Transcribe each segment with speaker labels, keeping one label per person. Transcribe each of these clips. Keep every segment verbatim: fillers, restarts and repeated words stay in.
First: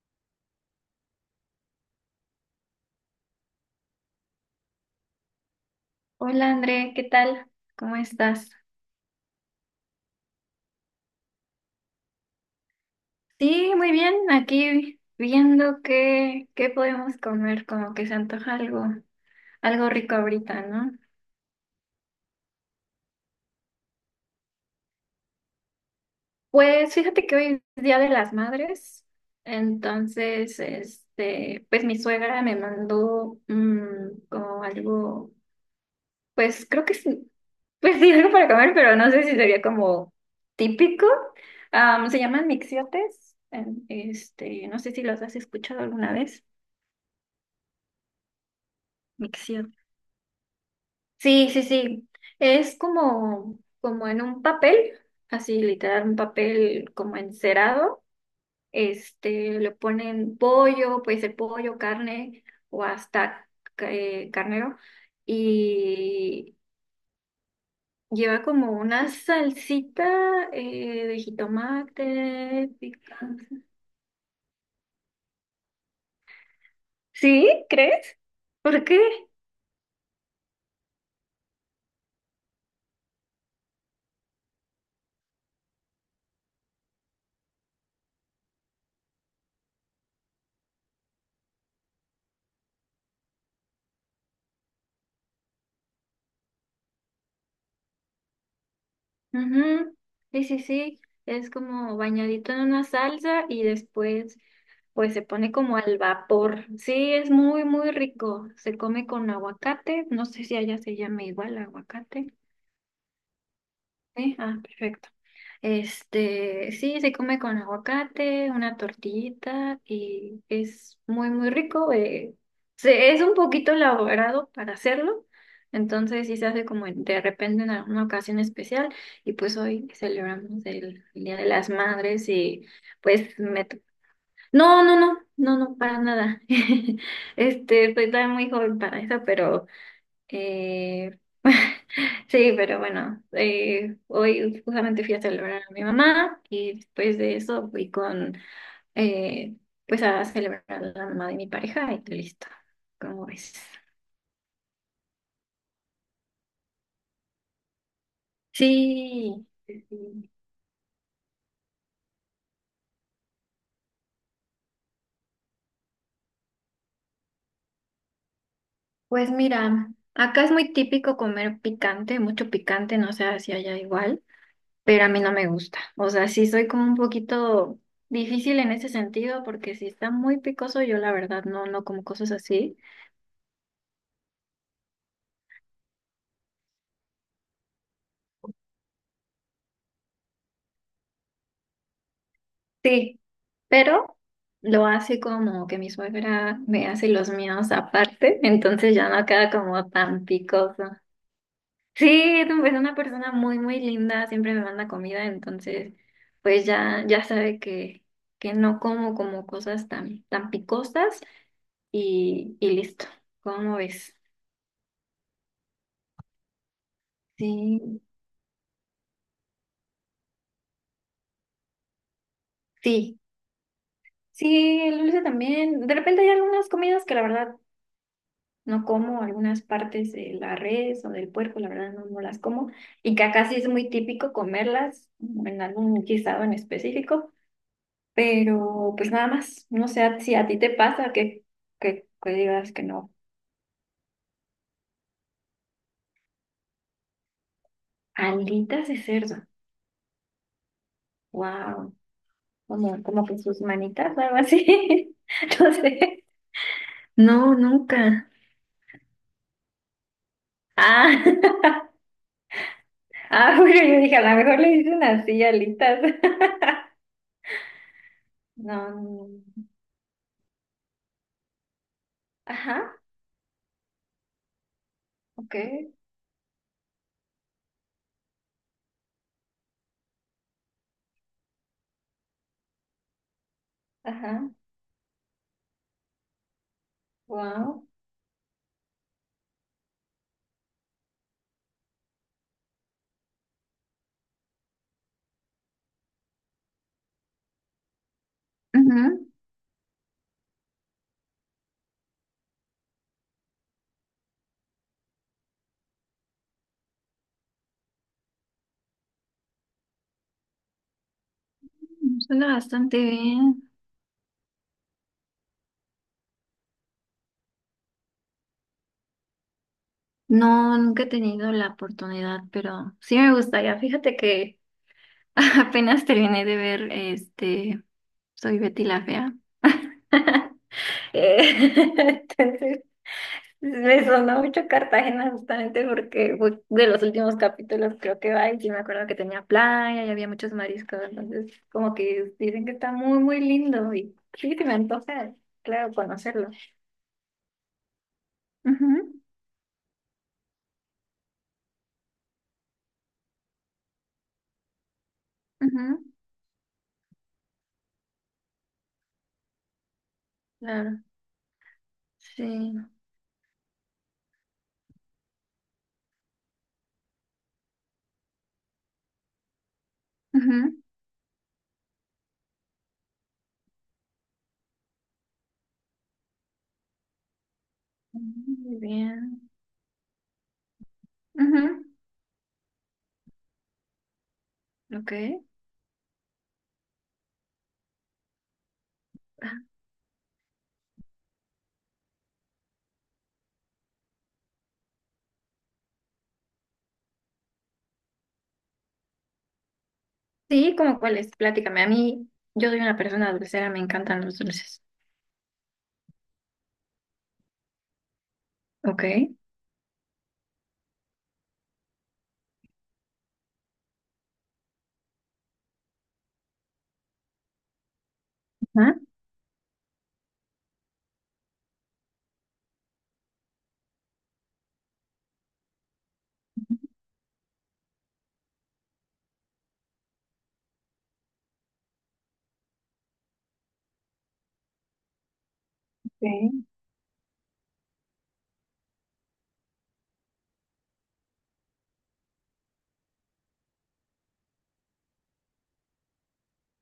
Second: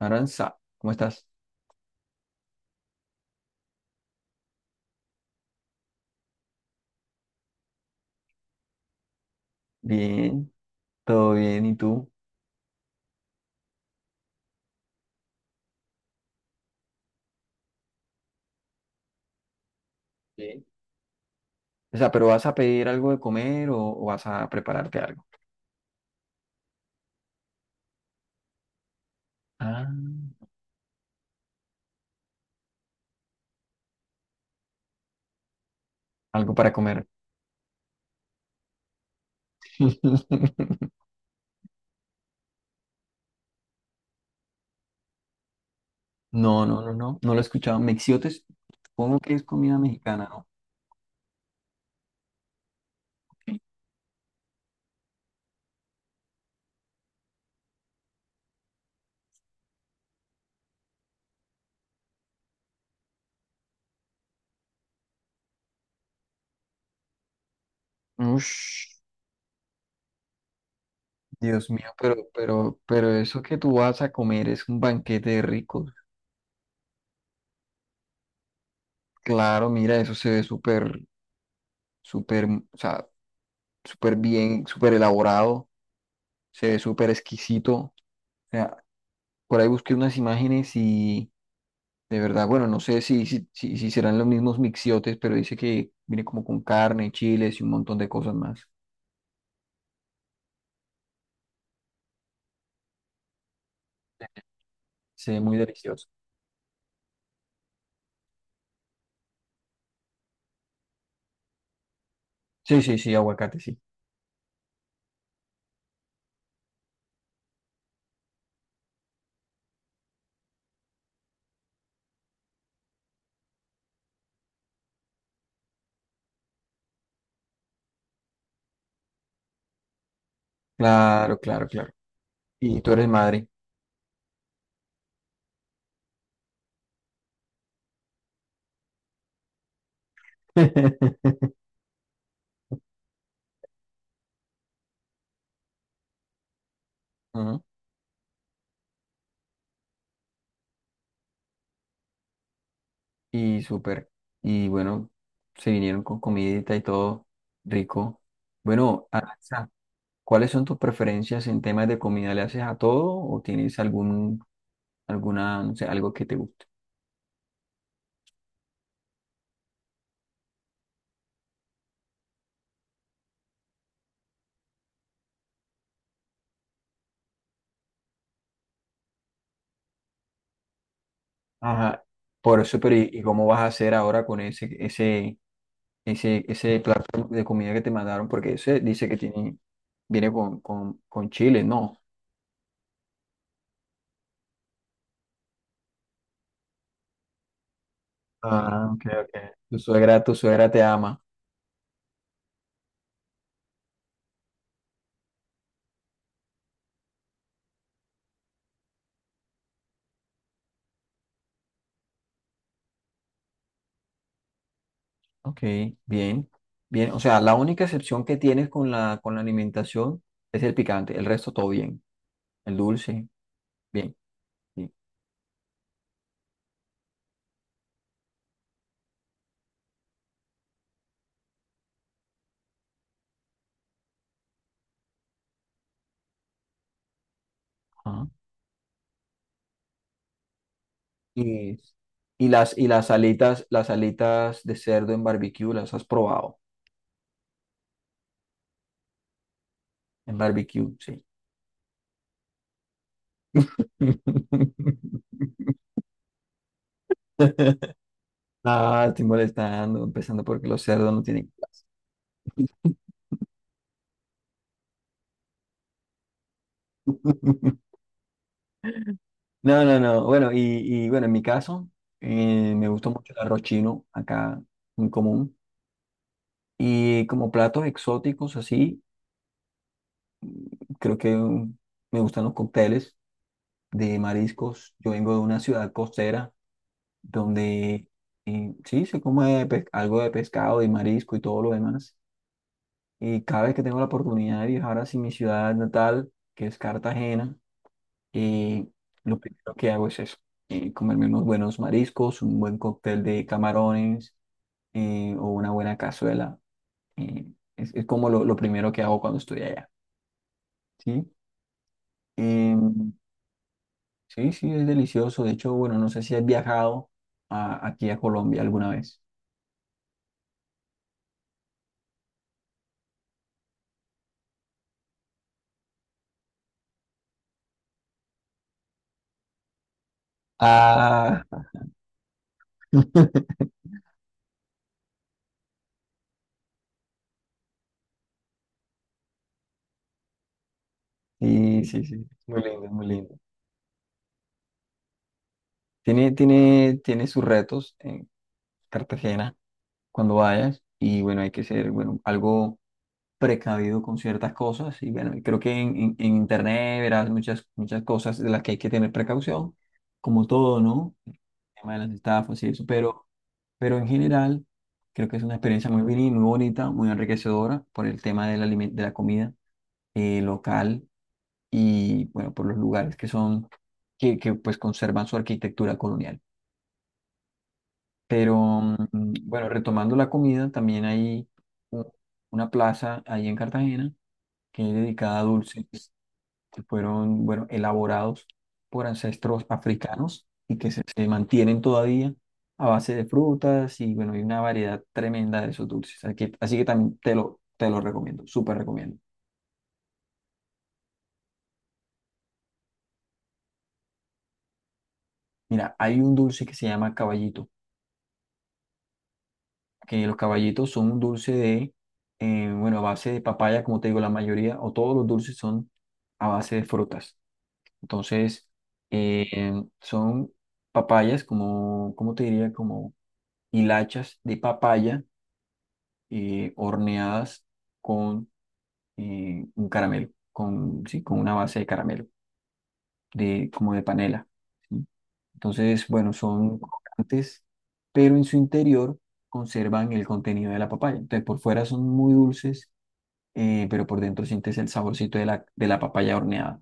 Speaker 1: Aranza, ¿cómo estás?
Speaker 2: Hola André, ¿qué tal? ¿Cómo estás?
Speaker 1: Bien, todo bien, ¿y tú?
Speaker 2: Sí, muy bien, aquí viendo qué, qué podemos comer, como que se antoja algo, algo rico
Speaker 1: Bien.
Speaker 2: ahorita, ¿no?
Speaker 1: O sea, ¿pero vas a pedir algo de comer o, o vas a prepararte algo?
Speaker 2: Pues fíjate que hoy es Día de las Madres,
Speaker 1: Ah,
Speaker 2: entonces, este, pues mi suegra me mandó mm, como algo,
Speaker 1: algo
Speaker 2: pues
Speaker 1: para
Speaker 2: creo que
Speaker 1: comer.
Speaker 2: sí, pues sí, algo para comer, pero no sé si sería como típico. Am, se llaman mixiotes, em, este, no sé si los has escuchado alguna vez.
Speaker 1: No, no, no, no, no lo he escuchado. Mexiotes, supongo que es
Speaker 2: Micción.
Speaker 1: comida mexicana, ¿no?
Speaker 2: Sí, sí, sí. Es como, como en un papel, así literal, un papel como encerado. Este, le ponen pollo, puede ser pollo, carne o hasta ca- eh, carnero. Y lleva como
Speaker 1: Ush,
Speaker 2: una salsita eh, de
Speaker 1: Dios mío, pero,
Speaker 2: jitomate,
Speaker 1: pero, pero eso que
Speaker 2: picante.
Speaker 1: tú vas a comer es un banquete de ricos.
Speaker 2: ¿Sí? ¿Crees? ¿Por qué?
Speaker 1: Claro, mira, eso se ve súper, súper, o sea, súper bien, súper elaborado, se ve súper exquisito. O sea. Por ahí busqué unas imágenes y de verdad, bueno, no sé si, si, si, si serán los mismos mixiotes, pero dice que viene como con carne, chiles y un montón de cosas más.
Speaker 2: Ujú. Sí, sí, sí, es como bañadito en una salsa y después pues se
Speaker 1: Se ve
Speaker 2: pone
Speaker 1: muy
Speaker 2: como al
Speaker 1: delicioso.
Speaker 2: vapor. Sí, es muy, muy rico. Se come con aguacate, no sé si allá se llama igual aguacate.
Speaker 1: Sí, sí, sí, aguacate, sí.
Speaker 2: Sí, ah, perfecto. Este, sí, se come con aguacate, una tortillita y es muy, muy rico. Eh, se, es un poquito elaborado para hacerlo, entonces sí se hace como en- de repente en alguna ocasión especial y pues hoy celebramos el, el Día
Speaker 1: Claro,
Speaker 2: de
Speaker 1: claro,
Speaker 2: las
Speaker 1: claro.
Speaker 2: Madres y
Speaker 1: Y tú eres
Speaker 2: pues
Speaker 1: madre.
Speaker 2: me... to- No, no, no, no, no, para nada. Este, estoy todavía muy joven para eso, pero... Eh, sí, pero bueno, eh, hoy justamente fui a celebrar a mi mamá y después de
Speaker 1: Ujú.
Speaker 2: eso fui con, eh, pues a celebrar a la mamá de mi pareja y listo. ¿Cómo ves?
Speaker 1: Y súper. Y bueno, se vinieron con comidita y todo rico. Bueno,
Speaker 2: Sí,
Speaker 1: Aranza,
Speaker 2: sí.
Speaker 1: ¿cuáles son tus preferencias en temas de comida? ¿Le haces a todo o tienes algún, alguna, no sé, algo que te guste?
Speaker 2: Pues mira, acá es muy típico comer picante, mucho picante, no sé si allá igual, pero a mí no me gusta. O sea, sí soy como un poquito difícil en ese sentido porque si está muy picoso, yo la verdad no, no
Speaker 1: Ajá,
Speaker 2: como cosas
Speaker 1: por
Speaker 2: así.
Speaker 1: eso, pero ¿y, y cómo vas a hacer ahora con ese, ese, ese, ese plato de comida que te mandaron? Porque ese dice que tiene, viene con, con, con chile, ¿no?
Speaker 2: Sí, pero lo hace como que mi suegra me hace los míos aparte,
Speaker 1: Ah,
Speaker 2: entonces
Speaker 1: ok,
Speaker 2: ya no
Speaker 1: ok.
Speaker 2: queda
Speaker 1: Tu
Speaker 2: como
Speaker 1: suegra,
Speaker 2: tan
Speaker 1: tu suegra te
Speaker 2: picoso.
Speaker 1: ama.
Speaker 2: Sí, es una persona muy, muy linda, siempre me manda comida, entonces pues ya, ya sabe que, que no como como cosas tan, tan picosas y, y listo. ¿Cómo ves?
Speaker 1: Ok, bien, bien. O sea, la única
Speaker 2: Sí,
Speaker 1: excepción que tienes con la, con la alimentación es el picante. El resto todo bien. El
Speaker 2: sí,
Speaker 1: dulce, bien,
Speaker 2: sí,
Speaker 1: bien.
Speaker 2: el dulce también. De repente hay algunas comidas que la verdad no como algunas partes de la res o del puerco, la verdad no, no las como. Y que acá sí es muy típico comerlas mm, en algún guisado en específico,
Speaker 1: Ajá.
Speaker 2: pero pues nada más. No sé si a ti te pasa que,
Speaker 1: Y,
Speaker 2: que, que
Speaker 1: y
Speaker 2: digas
Speaker 1: las,
Speaker 2: que
Speaker 1: y las
Speaker 2: no.
Speaker 1: alitas, las alitas de cerdo en barbecue, ¿las has probado?
Speaker 2: Alitas de cerdo.
Speaker 1: En barbecue, sí.
Speaker 2: Wow. Como, como que sus manitas o algo así. No sé. No, nunca.
Speaker 1: Ah, estoy molestando, empezando porque los cerdos
Speaker 2: Ah,
Speaker 1: no tienen clase.
Speaker 2: ah, bueno, yo dije, a lo mejor le dicen así, alitas. No, no, no.
Speaker 1: No, no, no. Bueno, y, y bueno, en mi caso, eh, me
Speaker 2: Ajá,
Speaker 1: gusta mucho el arroz chino, acá muy
Speaker 2: ok.
Speaker 1: común. Y como platos exóticos, así, creo que mm, me gustan los cócteles de
Speaker 2: Ajá,
Speaker 1: mariscos. Yo vengo de una ciudad costera
Speaker 2: wow.
Speaker 1: donde eh, sí se come pe- algo de pescado y marisco y todo lo demás. Y cada vez que tengo la oportunidad de viajar hacia mi ciudad natal, que es Cartagena, eh,
Speaker 2: Ujú.
Speaker 1: lo primero que hago es eso, eh, comerme unos buenos mariscos, un buen cóctel de camarones eh, o una buena cazuela. eh, es, es como lo, lo primero que hago cuando estoy allá, ¿sí?
Speaker 2: Suena bastante
Speaker 1: Em,
Speaker 2: bien.
Speaker 1: sí, sí, es delicioso. De hecho, bueno, no sé si has viajado a- aquí a Colombia alguna vez.
Speaker 2: No, nunca he tenido la oportunidad, pero sí me gustaría. Fíjate que apenas terminé de ver este, Soy Betty la Fea.
Speaker 1: Ah,
Speaker 2: Eh, Entonces, me sonó mucho Cartagena justamente porque fue de los últimos capítulos creo que va y sí me acuerdo que tenía playa y había muchos mariscos, entonces
Speaker 1: sí,
Speaker 2: como
Speaker 1: sí, sí,
Speaker 2: que
Speaker 1: muy
Speaker 2: dicen que
Speaker 1: lindo,
Speaker 2: está
Speaker 1: muy
Speaker 2: muy,
Speaker 1: lindo.
Speaker 2: muy lindo y sí, sí me antoja, claro,
Speaker 1: Tiene,
Speaker 2: conocerlo.
Speaker 1: tiene, tiene sus retos en
Speaker 2: Ujú.
Speaker 1: Cartagena. Cuando vayas y bueno, hay que ser, bueno, algo precavido con ciertas cosas y bueno, creo que en,
Speaker 2: Ujú,
Speaker 1: en- en internet verás muchas, muchas cosas de las que hay que tener precaución, como todo,
Speaker 2: claro,
Speaker 1: ¿no? El tema de las
Speaker 2: sí.
Speaker 1: estafas y eso, pero, pero en general creo que es una experiencia muy bien, muy bonita, muy enriquecedora por el tema del aliment- de la comida eh,
Speaker 2: Ujú,
Speaker 1: local y bueno, por los lugares que son, que, que pues conservan su arquitectura colonial.
Speaker 2: muy
Speaker 1: Pero mm,
Speaker 2: bien.
Speaker 1: bueno, retomando la comida, también hay
Speaker 2: Ujú,
Speaker 1: u- una plaza ahí en Cartagena que es
Speaker 2: ok.
Speaker 1: dedicada a dulces que fueron, bueno, elaborados por ancestros africanos y que se, se mantienen todavía a base de frutas y bueno, hay una variedad tremenda de esos dulces. Así que, así que también te lo, te lo recomiendo, súper recomiendo.
Speaker 2: Sí, ¿cómo cuál es? Platícame. A mí, yo soy una persona dulcera, me encantan los dulces.
Speaker 1: Mira, hay un dulce que se llama caballito.
Speaker 2: Ok.
Speaker 1: Que los caballitos son un dulce de, eh, bueno, a base de papaya, como te digo, la mayoría o todos los dulces son a base de frutas. Entonces,
Speaker 2: Ajá.
Speaker 1: eh, son papayas como, ¿cómo te diría? Como hilachas de papaya eh, horneadas con eh, un caramelo, con, sí, con una base de caramelo, de, como de panela. ¿Sí? Entonces, bueno,
Speaker 2: Okay,
Speaker 1: son crocantes, pero en su interior conservan el contenido de la papaya. Entonces, por fuera son muy dulces eh, pero por dentro sientes el saborcito de la, de la papaya horneada.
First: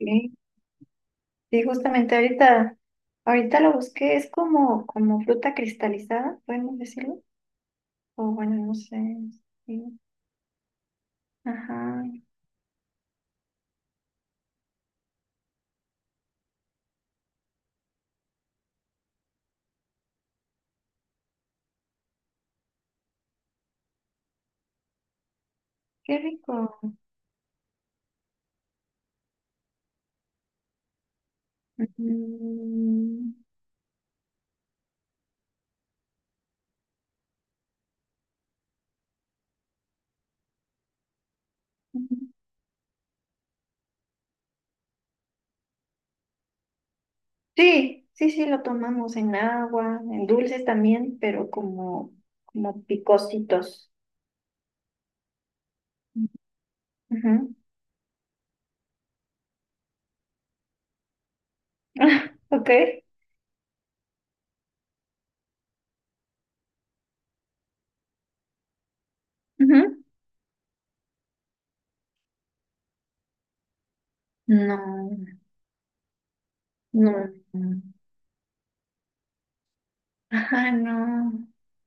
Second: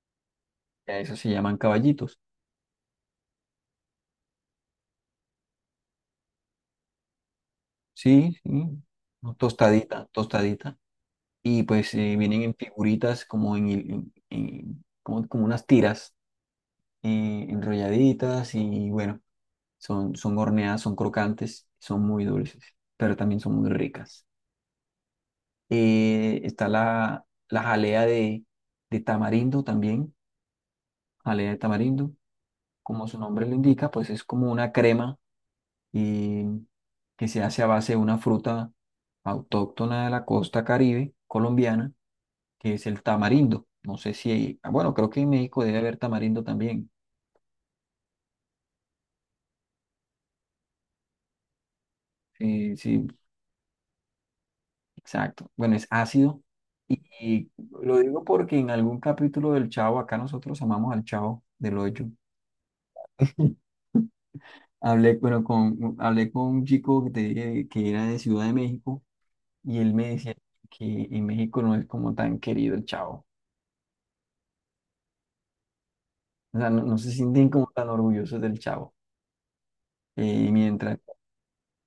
Speaker 2: okay.
Speaker 1: A eso se llaman
Speaker 2: Sí, justamente
Speaker 1: caballitos.
Speaker 2: ahorita, ahorita lo busqué, es como, como fruta cristalizada, podemos decirlo. O
Speaker 1: Sí,
Speaker 2: bueno, no
Speaker 1: sí,
Speaker 2: sé.
Speaker 1: no,
Speaker 2: Sí.
Speaker 1: tostadita, tostadita. Y pues
Speaker 2: Ajá,
Speaker 1: eh, vienen en figuritas como en, en- en- como, como unas tiras eh, enrolladitas y bueno, son, son horneadas, son crocantes, son muy dulces, pero también son muy ricas.
Speaker 2: qué
Speaker 1: Eh, está
Speaker 2: rico.
Speaker 1: la, la jalea de, de tamarindo también, jalea de tamarindo, como su
Speaker 2: Mm.
Speaker 1: nombre lo indica, pues es como una crema y que se hace a base de una fruta autóctona de la costa Caribe colombiana, que es el tamarindo. No sé si, hay- ah, bueno, creo que en México debe haber tamarindo también.
Speaker 2: Sí, sí, sí, lo tomamos en agua, en dulces también, pero como,
Speaker 1: Sí,
Speaker 2: como
Speaker 1: sí,
Speaker 2: picositos.
Speaker 1: exacto. Bueno, es ácido. Y, y
Speaker 2: Ujú.
Speaker 1: lo digo porque en algún capítulo del Chavo, acá nosotros amamos al Chavo del Hoyo.
Speaker 2: Ok.
Speaker 1: Hablé, bueno, con, hablé con un chico que, te dije que era de Ciudad de México y él
Speaker 2: Ujú.
Speaker 1: me decía que en México no es como tan querido el Chavo.
Speaker 2: No,
Speaker 1: O sea, no, no se
Speaker 2: no.
Speaker 1: sienten como tan orgullosos del Chavo. Y
Speaker 2: Ajá,
Speaker 1: mientras
Speaker 2: no.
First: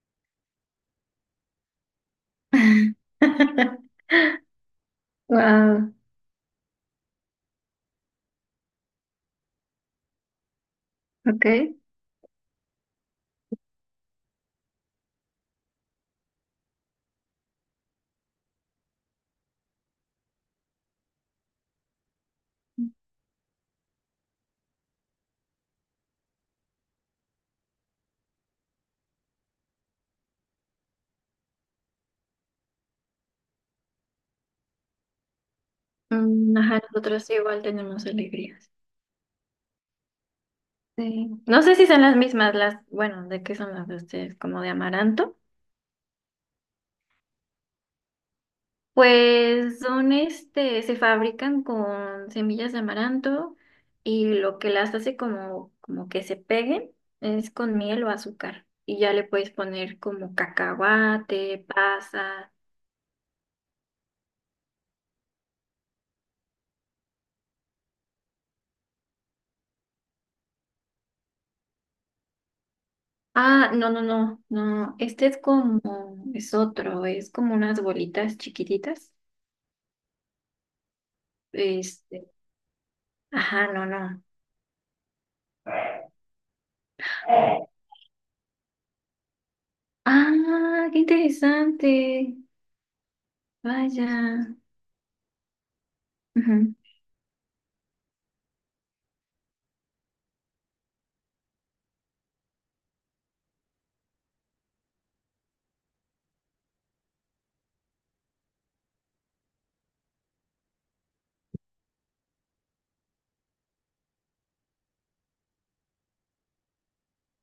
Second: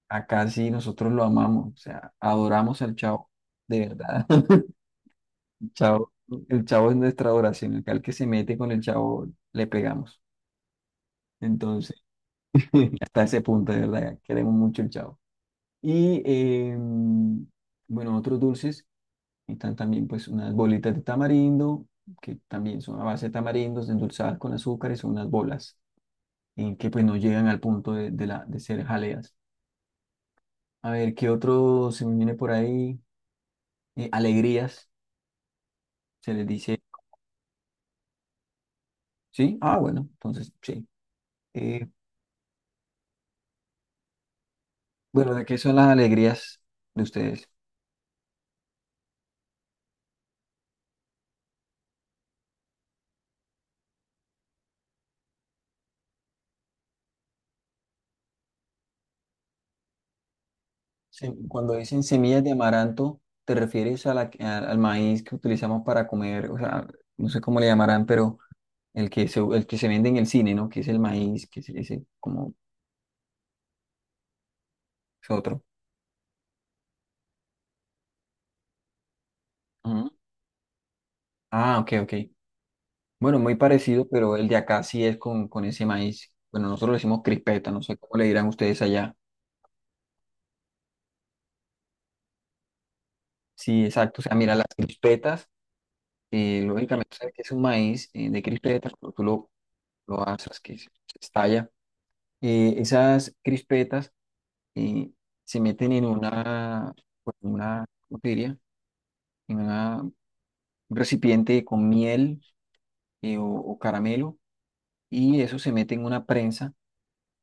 Speaker 1: acá sí nosotros lo amamos, o sea, adoramos al Chavo, de verdad. El
Speaker 2: Wow,
Speaker 1: Chavo, el Chavo es nuestra adoración. Acá el que se mete con el Chavo le pegamos.
Speaker 2: ok.
Speaker 1: Entonces, hasta ese punto, de verdad, queremos mucho el Chavo. Y eh, bueno, otros dulces, están también pues unas bolitas de tamarindo, que también son a base de tamarindos endulzadas con azúcar y son unas bolas, en que pues no llegan al punto de, de la, de ser jaleas. A ver, ¿qué otro se me viene por ahí? Eh, alegrías, se les
Speaker 2: Mm,
Speaker 1: dice.
Speaker 2: ajá, nosotros sí igual tenemos alegrías.
Speaker 1: ¿Sí? Ah, bueno, entonces sí.
Speaker 2: Sí. No sé
Speaker 1: Eh,
Speaker 2: si son las mismas, las, bueno, ¿de qué son las de ustedes? ¿Como de
Speaker 1: bueno,
Speaker 2: amaranto?
Speaker 1: ¿de qué son las alegrías de ustedes?
Speaker 2: Pues son este, se fabrican con semillas de amaranto y lo que las hace como, como que se peguen es con miel o azúcar. Y ya le puedes poner como
Speaker 1: Se-
Speaker 2: cacahuate,
Speaker 1: cuando dicen semillas de
Speaker 2: pasa.
Speaker 1: amaranto, ¿te refieres a la, que- a- al maíz que utilizamos para comer? O sea, no sé cómo le llamarán, pero el que se, el que se vende en el cine, ¿no? Que es el maíz, que es ese, como
Speaker 2: Ah, no, no, no, no. Este
Speaker 1: es
Speaker 2: es
Speaker 1: otro.
Speaker 2: como, es otro, es como unas bolitas chiquititas.
Speaker 1: Ujú. Ah, ok, ok.
Speaker 2: Este,
Speaker 1: Bueno, muy
Speaker 2: ajá, no,
Speaker 1: parecido,
Speaker 2: no.
Speaker 1: pero el de acá sí es con, con ese maíz. Bueno, nosotros le decimos crispeta, no sé cómo le dirán ustedes allá.
Speaker 2: Ah, qué interesante.
Speaker 1: Sí,
Speaker 2: Vaya.
Speaker 1: exacto. O sea, mira, las crispetas, eh,
Speaker 2: Ujú,
Speaker 1: lógicamente, sabes que es un maíz eh, de crispetas, cuando tú lo, lo asas, que se, se estalla. Eh, esas crispetas eh, se meten en una, pues, en una, ¿cómo te diría? En una- un recipiente con miel eh, o, o caramelo, y eso se mete en una prensa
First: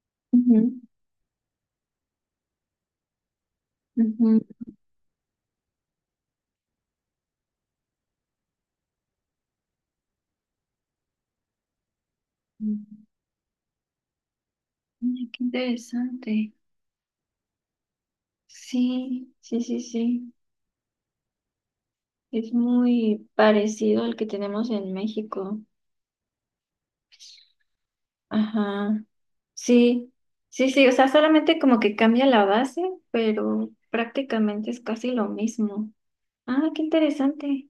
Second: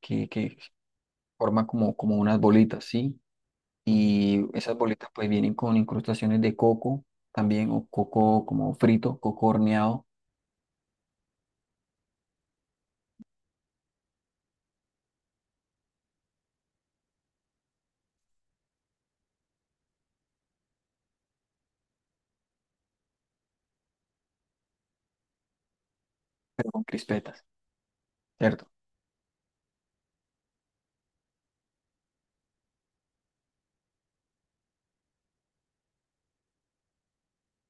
Speaker 1: que, que
Speaker 2: ujú,
Speaker 1: forma como, como unas bolitas, ¿sí? Y esas bolitas, pues, vienen con incrustaciones de coco también, o coco como frito, coco horneado,
Speaker 2: ujú. Ay, qué interesante. Sí, sí, sí, sí. Es muy parecido al que tenemos en México.
Speaker 1: pero con crispetas. Cierto,
Speaker 2: Ajá. Sí, sí, sí. O sea, solamente como que cambia la base, pero prácticamente es casi lo mismo. Ah, qué interesante.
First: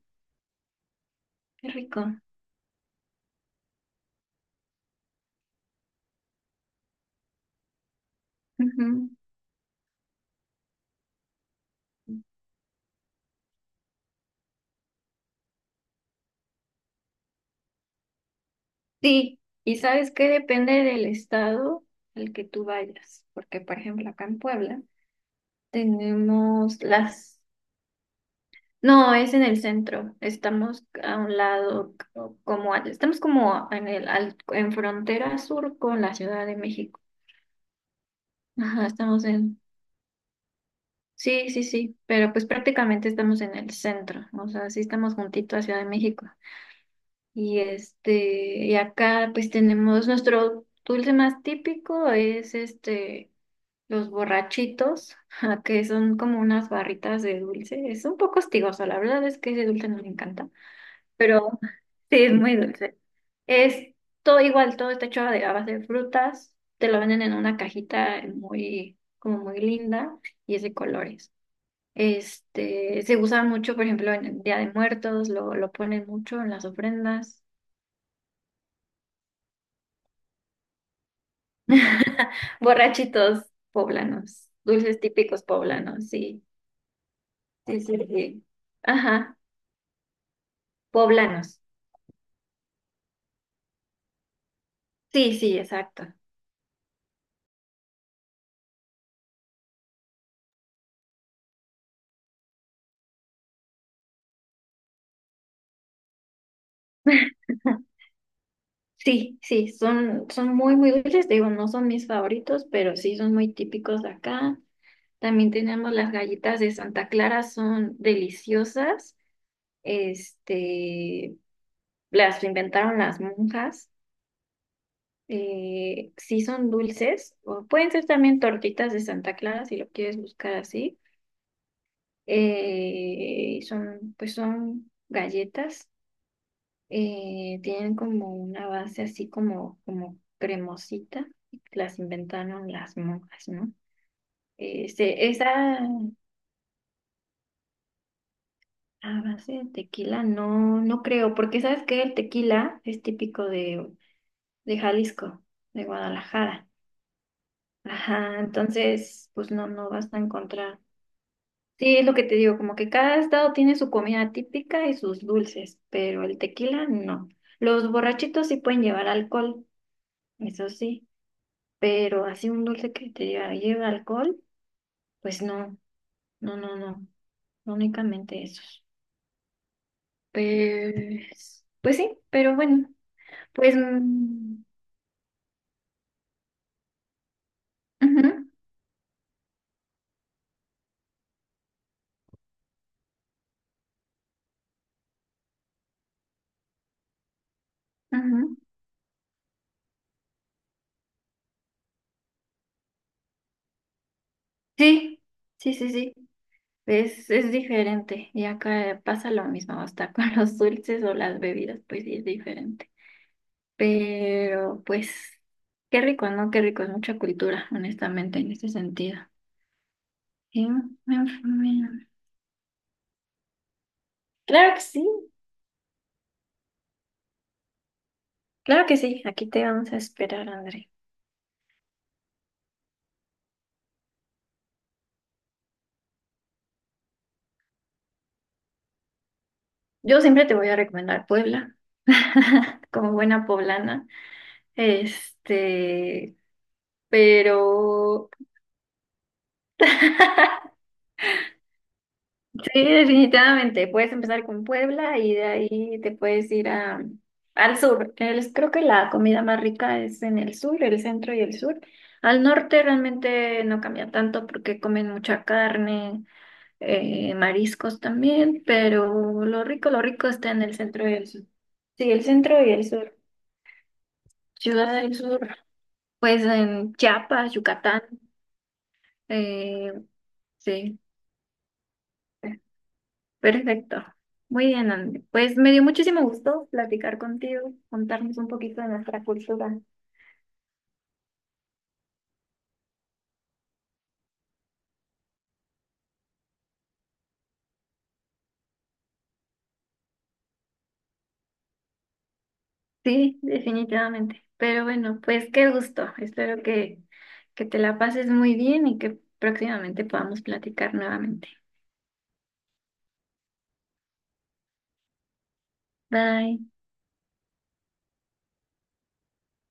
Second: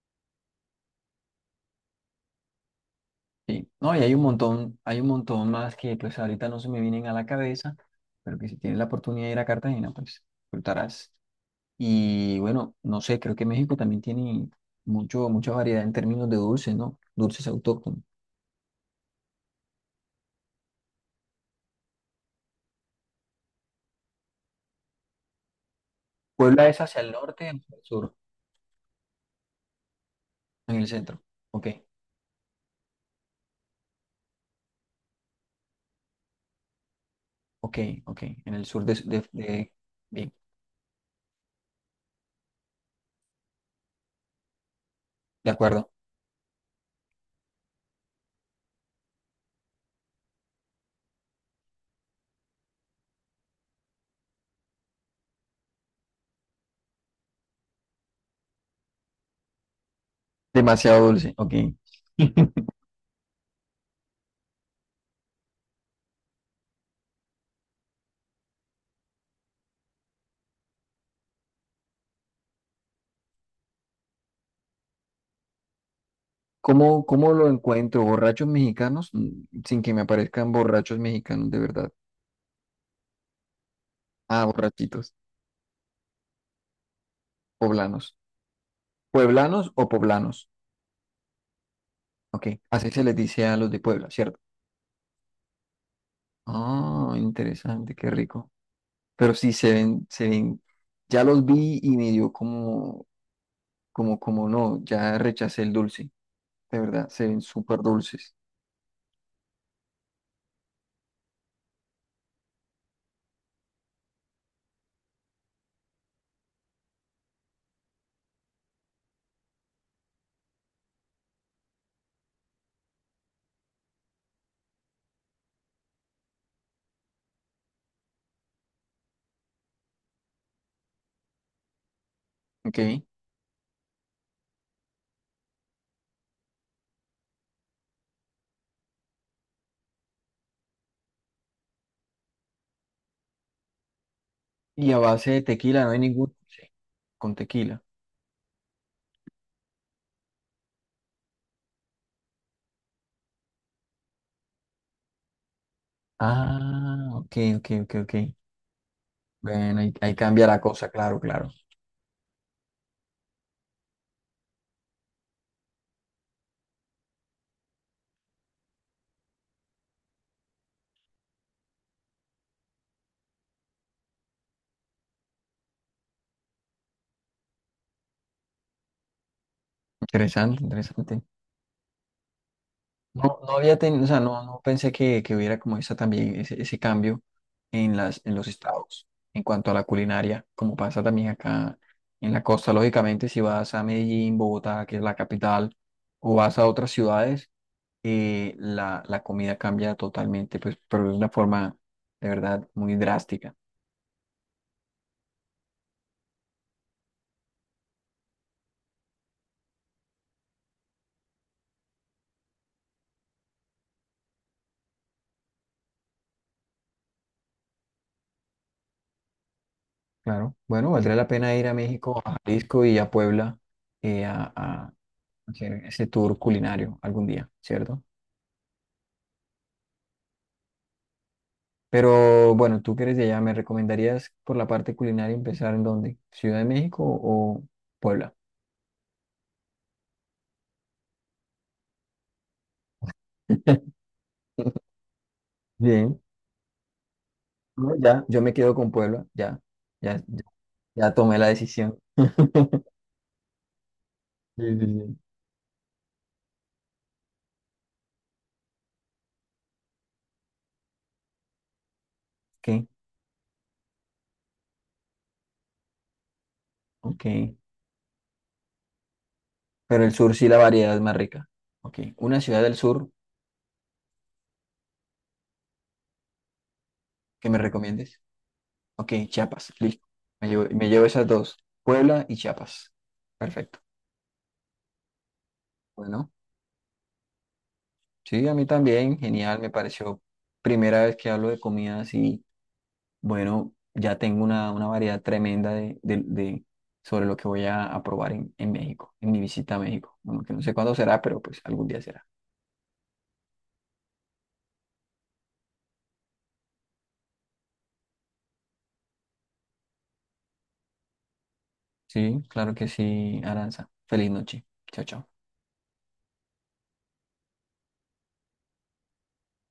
Speaker 2: Qué rico.
Speaker 1: sí. No, y hay un montón, hay un montón más que pues ahorita no se me vienen a la cabeza, pero que si tienes la
Speaker 2: Ujú.
Speaker 1: oportunidad de ir a Cartagena, pues disfrutarás. Y bueno, no sé, creo que México también tiene mucho, mucha variedad en términos de dulces, ¿no? Dulces autóctonos.
Speaker 2: Sí, y sabes que depende del estado al que tú vayas, porque por ejemplo acá en Puebla
Speaker 1: Puebla es
Speaker 2: tenemos
Speaker 1: hacia el
Speaker 2: las...
Speaker 1: norte, o hacia el sur,
Speaker 2: No, es en el centro.
Speaker 1: en
Speaker 2: Estamos
Speaker 1: el
Speaker 2: a
Speaker 1: centro.
Speaker 2: un
Speaker 1: Ok,
Speaker 2: lado, co- como a- estamos como en el al- en frontera sur con la Ciudad de México.
Speaker 1: ok, ok. En el sur
Speaker 2: Ajá,
Speaker 1: de,
Speaker 2: estamos
Speaker 1: de,
Speaker 2: en...
Speaker 1: de- bien,
Speaker 2: Sí, sí, sí, pero pues prácticamente estamos en el centro, o sea, sí estamos
Speaker 1: de
Speaker 2: juntito a Ciudad de
Speaker 1: acuerdo.
Speaker 2: México. Y este, y acá pues tenemos nuestro dulce más típico es este los borrachitos, que son como unas barritas de dulce. Es un poco hostigoso, la verdad es que ese dulce nos encanta.
Speaker 1: Demasiado dulce, ok.
Speaker 2: Pero sí, es muy dulce. Es todo igual, todo está hecho de a base de frutas, te lo venden en una cajita muy, como muy linda y es de colores. Este, se usa mucho, por ejemplo, en el Día de Muertos, lo, lo ponen mucho en las
Speaker 1: ¿Cómo, cómo
Speaker 2: ofrendas.
Speaker 1: lo encuentro? ¿Borrachos mexicanos? Mm, sin que me aparezcan borrachos mexicanos, de verdad.
Speaker 2: Borrachitos
Speaker 1: Ah,
Speaker 2: poblanos, dulces
Speaker 1: borrachitos,
Speaker 2: típicos poblanos, sí, sí, sí,
Speaker 1: poblanos.
Speaker 2: sí. Ajá,
Speaker 1: ¿Pueblanos o poblanos?
Speaker 2: poblanos.
Speaker 1: Ok, así se les dice a los de Puebla, ¿cierto?
Speaker 2: Sí, sí, exacto.
Speaker 1: Ah, interesante, qué rico. Pero sí se ven, se ven, ya los vi y me dio como, como, como no, ya rechacé el dulce, de verdad, se ven súper dulces.
Speaker 2: Sí, sí, son, son muy, muy dulces. Te digo, no son mis favoritos, pero sí son muy típicos de acá. También tenemos las galletas de Santa Clara, son deliciosas. Este, las inventaron las monjas. Eh, sí son dulces. O pueden ser también tortitas de Santa Clara, si lo quieres buscar así.
Speaker 1: Ok,
Speaker 2: Eh, son, pues son galletas. Eh, tienen como una base así como, como cremosita, las inventaron las monjas, ¿no?
Speaker 1: y a
Speaker 2: Este,
Speaker 1: base de
Speaker 2: esa
Speaker 1: tequila, no hay ningún dulce con tequila.
Speaker 2: A base de tequila no, no creo, porque sabes que el tequila es típico de, de Jalisco, de Guadalajara.
Speaker 1: Ah, ok, ok, ok, ok.
Speaker 2: Ajá, entonces, pues no,
Speaker 1: Bueno,
Speaker 2: no
Speaker 1: ahí,
Speaker 2: vas
Speaker 1: ahí
Speaker 2: a
Speaker 1: cambia la
Speaker 2: encontrar.
Speaker 1: cosa, claro, claro.
Speaker 2: Sí, es lo que te digo, como que cada estado tiene su comida típica y sus dulces, pero el tequila no. Los borrachitos sí pueden llevar alcohol, eso sí, pero así un dulce que te diga, lleva alcohol, pues no, no, no, no, no únicamente esos.
Speaker 1: Interesante, interesante.
Speaker 2: Pues, pues sí, pero bueno,
Speaker 1: No, no
Speaker 2: pues,
Speaker 1: había tenido, o sea, no,
Speaker 2: mm,
Speaker 1: no pensé que, que hubiera como esa también ese, ese cambio en las,
Speaker 2: ujú,
Speaker 1: en los estados en cuanto a la culinaria, como pasa también acá en la costa. Lógicamente, si vas a Medellín, Bogotá, que es la capital, o vas a otras ciudades, eh,
Speaker 2: ujú.
Speaker 1: la, la comida cambia totalmente, pues, pero de una forma de verdad muy drástica.
Speaker 2: Sí, sí, sí, sí, es, es diferente y acá pasa lo mismo, hasta con los dulces o las bebidas, pues sí es diferente, pero pues, qué rico, ¿no? Qué rico, es mucha cultura, honestamente, en ese sentido.
Speaker 1: Claro.
Speaker 2: Sí,
Speaker 1: Bueno, valdría
Speaker 2: me-
Speaker 1: la pena ir a
Speaker 2: me-
Speaker 1: México, a Jalisco y a Puebla eh, a,
Speaker 2: claro que
Speaker 1: a
Speaker 2: sí.
Speaker 1: hacer ese tour culinario algún día, ¿cierto?
Speaker 2: Claro que sí, aquí te vamos a esperar, André.
Speaker 1: Pero bueno, tú que eres de allá, ¿me recomendarías por la parte culinaria empezar en dónde? ¿Ciudad de México o Puebla?
Speaker 2: Yo siempre te voy a recomendar Puebla, como buena poblana.
Speaker 1: Bien,
Speaker 2: Este,
Speaker 1: no, ya,
Speaker 2: pero
Speaker 1: yo me quedo con Puebla, ya, ya, ya, ya tomé la decisión.
Speaker 2: sí, definitivamente, puedes empezar
Speaker 1: Sí,
Speaker 2: con
Speaker 1: sí, sí.
Speaker 2: Puebla y de ahí te puedes ir a, al sur. El- creo que la comida más rica es en el sur, el centro y el sur. Al norte realmente no cambia tanto porque comen mucha carne.
Speaker 1: Ok, ok.
Speaker 2: Eh, mariscos también, pero lo rico, lo
Speaker 1: Pero el
Speaker 2: rico
Speaker 1: sur sí
Speaker 2: está
Speaker 1: la
Speaker 2: en el
Speaker 1: variedad es
Speaker 2: centro y
Speaker 1: más
Speaker 2: el sur.
Speaker 1: rica. Ok,
Speaker 2: Sí, el
Speaker 1: una ciudad
Speaker 2: centro y
Speaker 1: del
Speaker 2: el
Speaker 1: sur
Speaker 2: sur. Ciudad del Sur, pues en
Speaker 1: que
Speaker 2: Chiapas,
Speaker 1: me
Speaker 2: Yucatán.
Speaker 1: recomiendes. Ok, Chiapas,
Speaker 2: eh,
Speaker 1: listo. Me llevo, me
Speaker 2: sí,
Speaker 1: llevo esas dos, Puebla y Chiapas. Perfecto.
Speaker 2: perfecto. Muy bien, Andy. Pues me dio muchísimo
Speaker 1: Bueno,
Speaker 2: gusto platicar contigo, contarnos
Speaker 1: sí,
Speaker 2: un
Speaker 1: a mí
Speaker 2: poquito de
Speaker 1: también,
Speaker 2: nuestra
Speaker 1: genial, me
Speaker 2: cultura.
Speaker 1: pareció primera vez que hablo de comidas. Bueno, ya tengo una, una variedad tremenda de, de- de- sobre lo que voy a, a probar en, en México, en mi visita a México. Bueno, que no sé cuándo será, pero pues algún día será.
Speaker 2: Sí, definitivamente. Pero bueno, pues qué gusto. Espero que, que te la pases muy bien y que próximamente podamos platicar nuevamente.
Speaker 1: Sí, claro que sí, Aranza. Feliz noche. Chao, chao.
Speaker 2: Bye.